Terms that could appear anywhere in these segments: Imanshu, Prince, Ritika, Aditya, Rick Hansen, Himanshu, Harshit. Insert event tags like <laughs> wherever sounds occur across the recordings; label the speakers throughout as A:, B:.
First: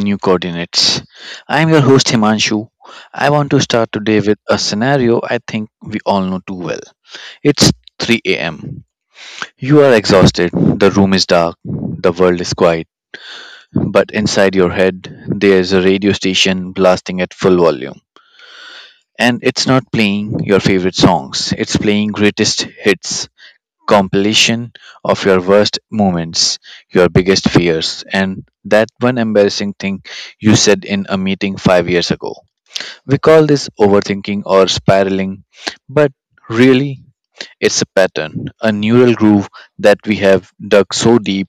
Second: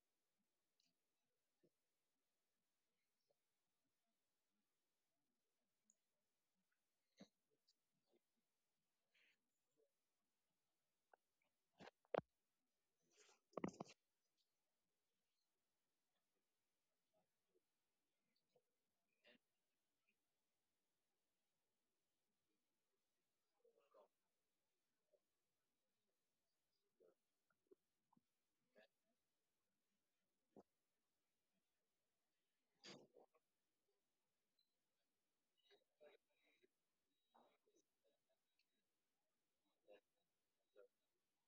A: new coordinates. I am your host Himanshu. I want to start today with a scenario I think we all know too well. It's 3 am. You are exhausted, the room is dark, the world is quiet, but inside your head there is a radio station blasting at full volume. And it's not playing your favorite songs, it's playing greatest hits. Compilation of your worst moments, your biggest fears, and that one embarrassing thing you said in a meeting 5 years ago. We call this overthinking or spiraling, but really, it's a pattern, a neural groove that we have dug so deep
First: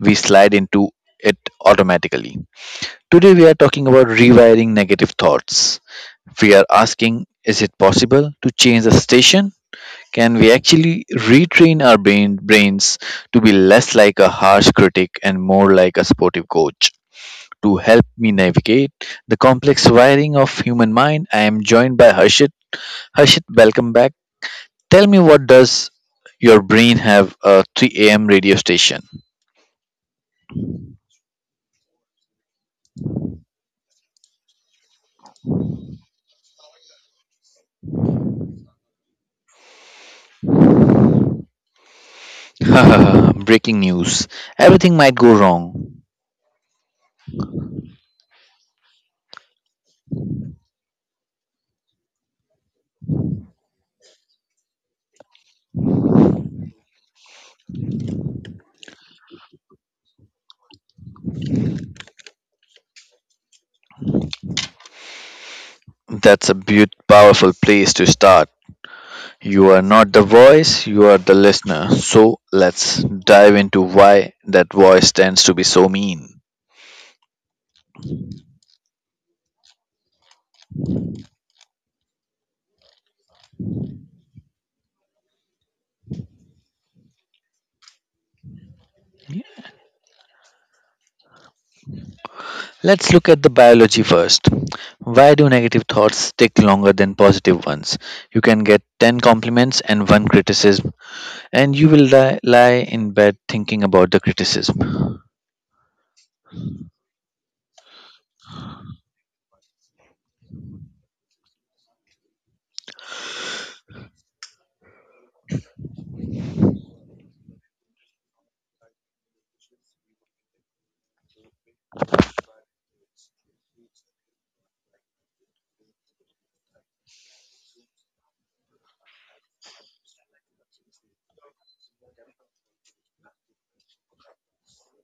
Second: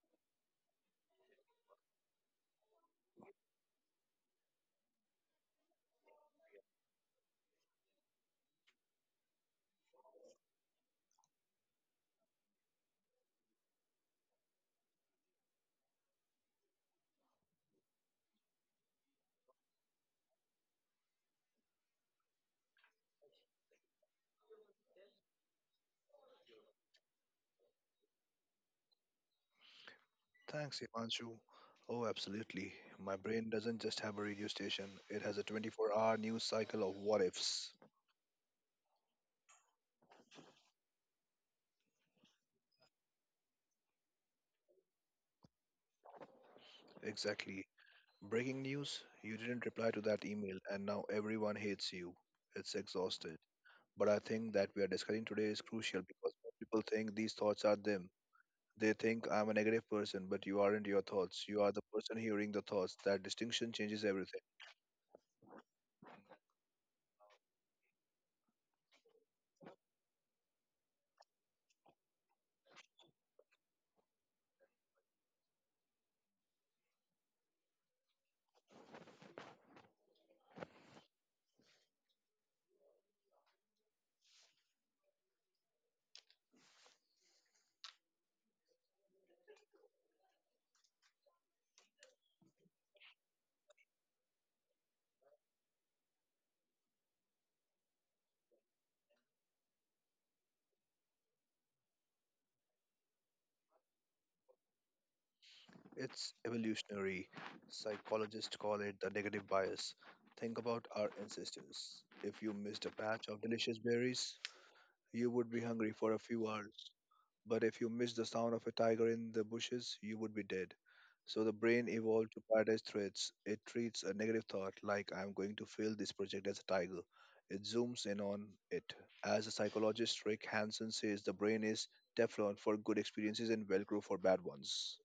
A: we slide into it automatically. Today, we are talking about rewiring negative thoughts. We are asking, is it possible to change the station? Can we actually retrain our brains to be less like a harsh critic and more like a supportive coach? To help me navigate the complex wiring of human mind, I am joined by Harshit. Harshit, welcome back. Tell me, what does your brain have a 3 a.m. radio station?
B: Thanks, Imanshu. Oh, absolutely. My brain doesn't just have a radio station, it has a 24-hour hour news cycle of what ifs.
A: <laughs> Breaking news. Everything might go wrong.
B: Exactly. Breaking news, you didn't reply to that email, and now everyone hates you. It's exhausted. But I think that we are discussing today is crucial because most people think these thoughts are them. They think I'm a negative person, but you aren't your thoughts. You are the person hearing the thoughts. That distinction changes everything.
A: That's a powerful place to start. You are not the voice, you are the listener. So let's dive into why that voice tends to be so mean. Let's look at the biology first. Why do negative thoughts stick longer than positive ones? You can get 10 compliments and one criticism, and you will lie in bed thinking about the criticism.
B: It's evolutionary. Psychologists call it the negative bias. Think about our ancestors. If you missed a patch of delicious berries, you would be hungry for a few hours. But if you missed the sound of a tiger in the bushes, you would be dead. So the brain evolved to prioritize threats. It treats a negative thought like I'm going to fail this project as a tiger. It zooms in on it. As a psychologist Rick Hansen says, the brain is Teflon for good experiences and Velcro for bad ones.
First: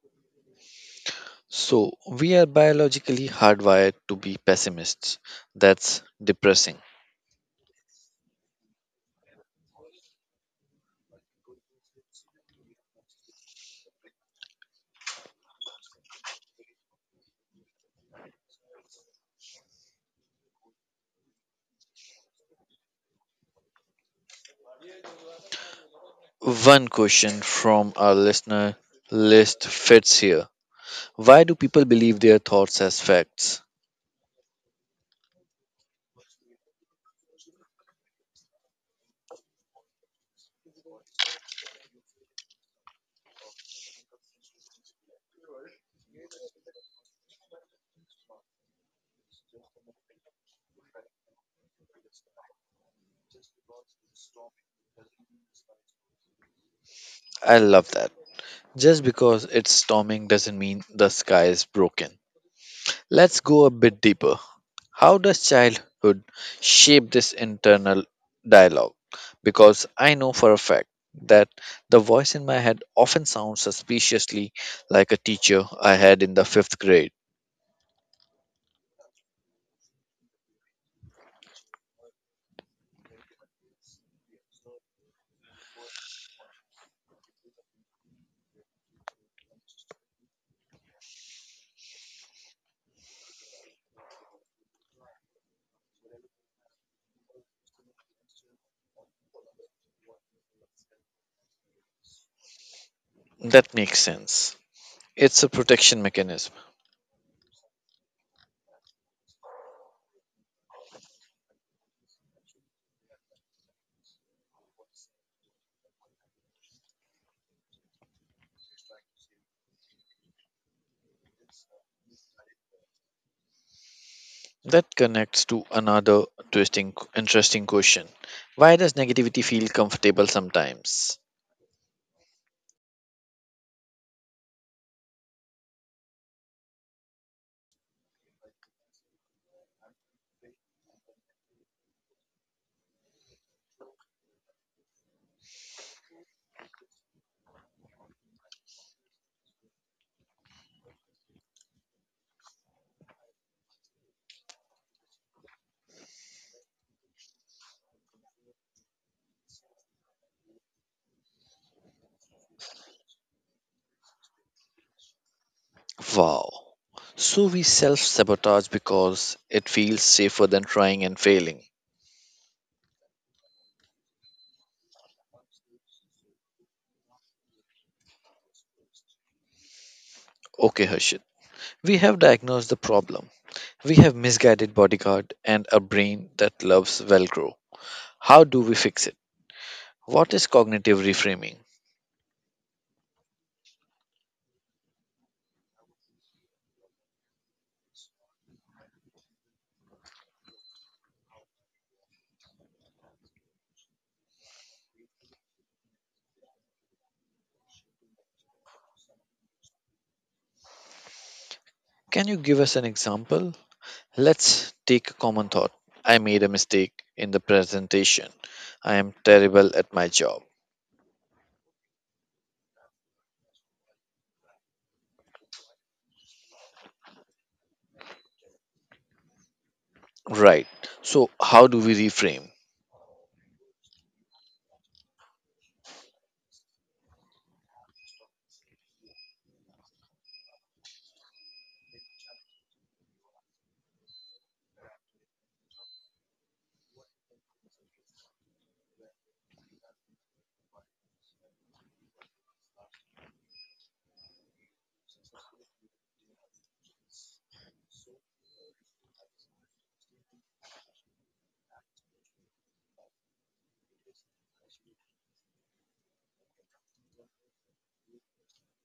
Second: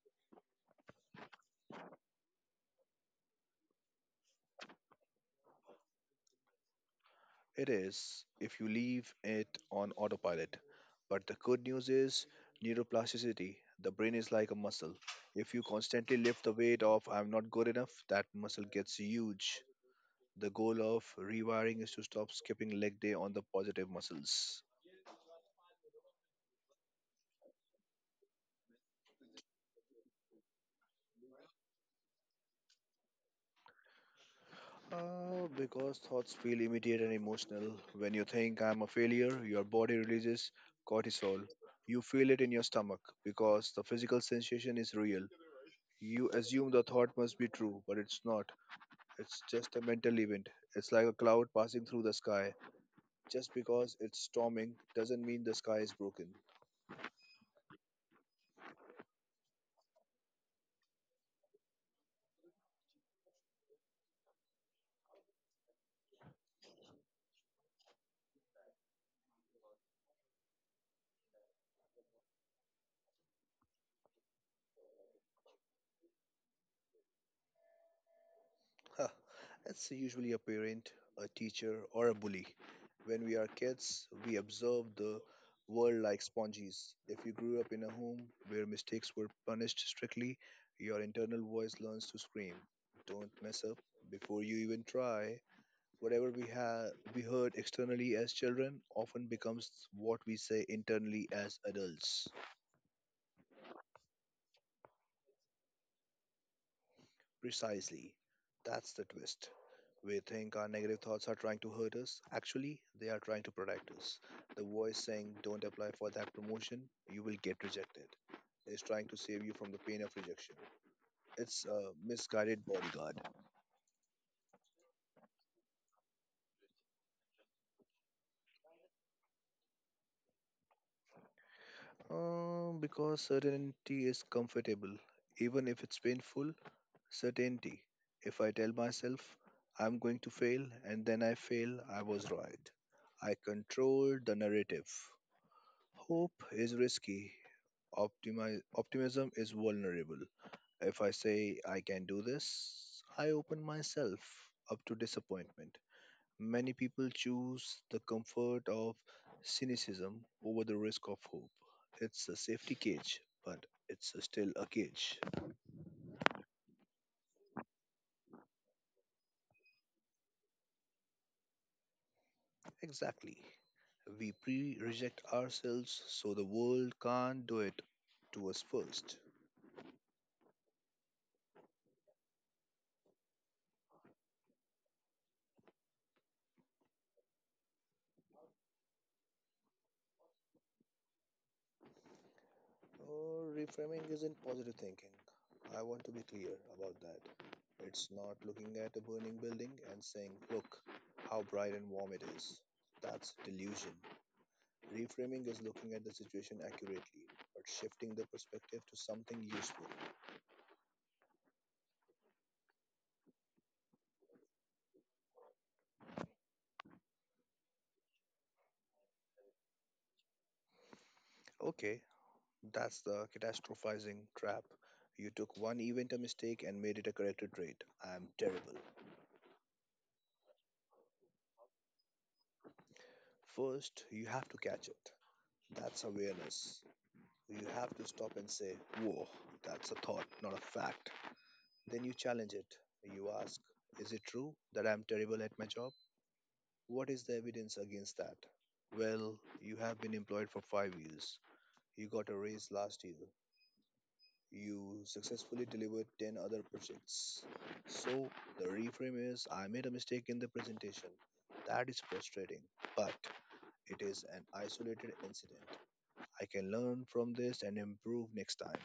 A: So, we are biologically hardwired to be pessimists. That's depressing.
B: It is if you leave it on autopilot. But the good news is neuroplasticity. The brain is like a muscle. If you constantly lift the weight of I'm not good enough, that muscle gets huge. The goal of rewiring is to stop skipping leg day on the positive muscles.
A: One question from our listener list fits here. Why do people believe their thoughts as facts?
B: Because thoughts feel immediate and emotional. When you think I'm a failure, your body releases cortisol. You feel it in your stomach because the physical sensation is real. You assume the thought must be true, but it's not. It's just a mental event. It's like a cloud passing through the sky. Just because it's storming doesn't mean the sky is broken.
A: I love that. Just because it's storming doesn't mean the sky is broken. Let's go a bit deeper. How does childhood shape this internal dialogue? Because I know for a fact that the voice in my head often sounds suspiciously like a teacher I had in the fifth grade.
B: Ha! It's usually a parent, a teacher, or a bully. When we are kids, we observe the world like sponges. If you grew up in a home where mistakes were punished strictly, your internal voice learns to scream, don't mess up before you even try. Whatever we have we heard externally as children often becomes what we say internally as adults.
A: That makes sense. It's a protection mechanism.
B: Precisely. That's the twist. We think our negative thoughts are trying to hurt us. Actually, they are trying to protect us. The voice saying, don't apply for that promotion, you will get rejected, is trying to save you from the pain of rejection. It's a misguided bodyguard.
A: That connects to another twisting, interesting question. Why does negativity feel comfortable sometimes?
B: Because certainty is comfortable, even if it's painful, certainty. If I tell myself I'm going to fail and then I fail, I was right. I control the narrative. Hope is risky. Optimism is vulnerable. If I say I can do this, I open myself up to disappointment. Many people choose the comfort of cynicism over the risk of hope. It's a safety cage, but it's still a cage.
A: Wow. So we self sabotage because it feels safer than trying and failing.
B: Exactly. We pre reject ourselves so the world can't do it to us first.
A: Okay, Harshit. We have diagnosed the problem. We have misguided bodyguard and a brain that loves Velcro. How do we fix it? What is cognitive reframing?
B: Or reframing isn't positive thinking. I want to be clear about that. It's not looking at a burning building and saying, look how bright and warm it is. That's delusion. Reframing is looking at the situation accurately, but shifting the perspective to something useful.
A: Can you give us an example? Let's take a common thought. I made a mistake in the presentation. I am terrible at my job.
B: Okay, that's the catastrophizing trap. You took one event a mistake and made it a corrected trait. I am terrible.
A: Right. So, how do we reframe?
B: First, you have to catch it. That's awareness. You have to stop and say, whoa, that's a thought, not a fact. Then you challenge it. You ask, is it true that I'm terrible at my job? What is the evidence against that? Well, you have been employed for 5 years. You got a raise last year. You successfully delivered 10 other projects. So, the reframe is I made a mistake in the presentation. That is frustrating, but it is an isolated incident. I can learn from this and improve next time.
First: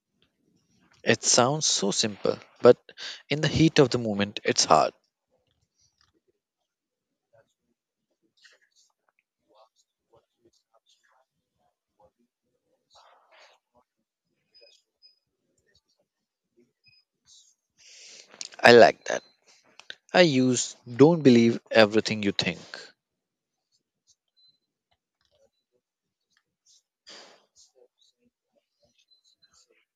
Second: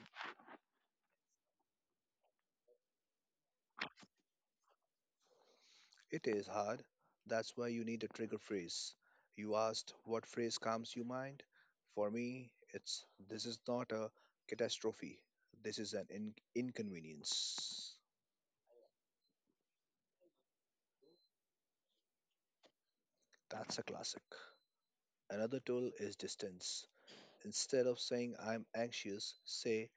A: It sounds so simple, but in the heat of the moment, it's hard.
B: It is hard. That's why you need a trigger phrase. You asked what phrase calms your mind? For me, it's this is not a catastrophe. This is an inconvenience.
A: I like that. I use don't believe everything you think.
B: That's a classic. Another tool is distance. Instead of saying I'm anxious, say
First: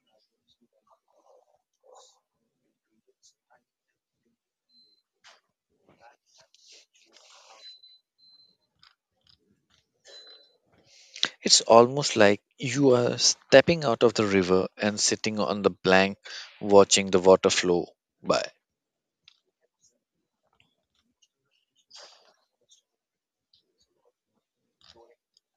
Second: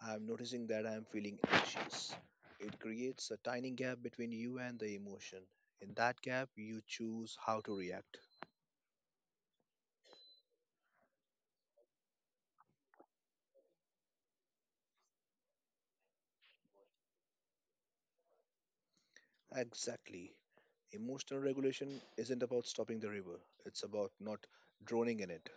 B: I'm noticing that I'm feeling anxious. It creates a tiny gap between you and the emotion. In that gap, you choose how to react.
A: It's almost like you are stepping out of the river and sitting on the bank watching the water flow by.
B: Exactly. Emotional regulation isn't about stopping the river, it's about not drowning in it.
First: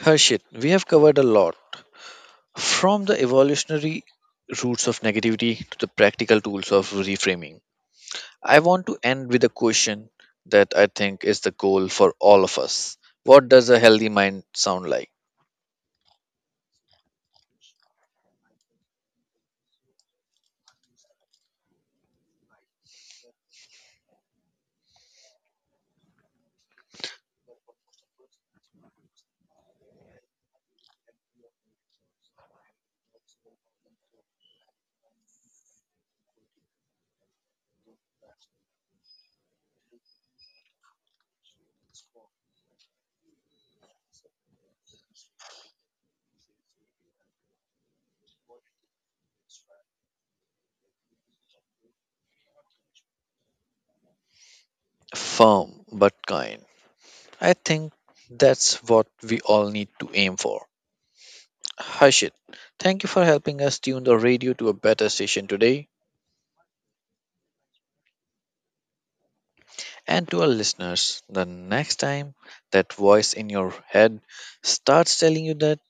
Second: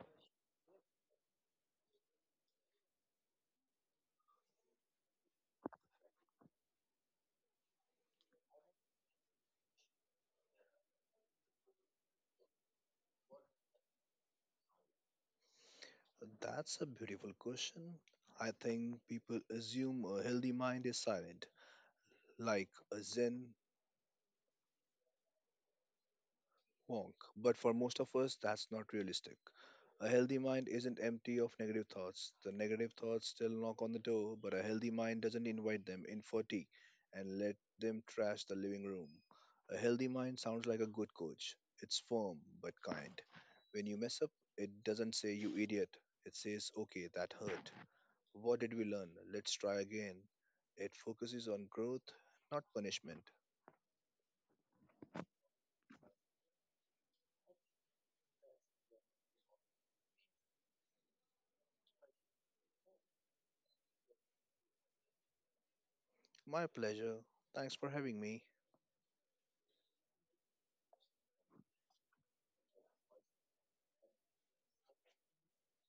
A: Harshit, we have covered a lot. From the evolutionary roots of negativity to the practical tools of reframing, I want to end with a question that I think is the goal for all of us. What does a healthy mind sound like?
B: That's a beautiful question. I think people assume a healthy mind is silent, like a Zen wonk, but for most of us, that's not realistic. A healthy mind isn't empty of negative thoughts. The negative thoughts still knock on the door, but a healthy mind doesn't invite them in for tea and let them trash the living room. A healthy mind sounds like a good coach. It's firm but kind. When you mess up, it doesn't say, you idiot. It says, okay, that hurt. What did we learn? Let's try again. It focuses on growth, not punishment.
A: Firm but kind. I think that's what we all need to aim for. Harshit, thank you for helping us tune the radio to a better station today.
B: My pleasure. Thanks for having me.
A: And to our listeners, the next time that voice in your head starts telling you that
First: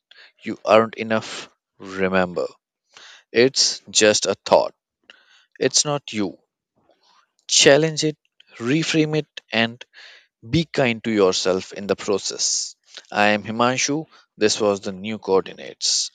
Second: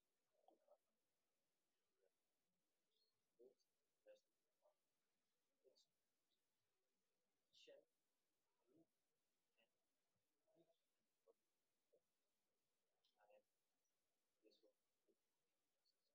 A: you aren't enough, remember it's just a thought, it's not you. Challenge it, reframe it, and be kind to yourself in the process. I am Himanshu. This was the new coordinates.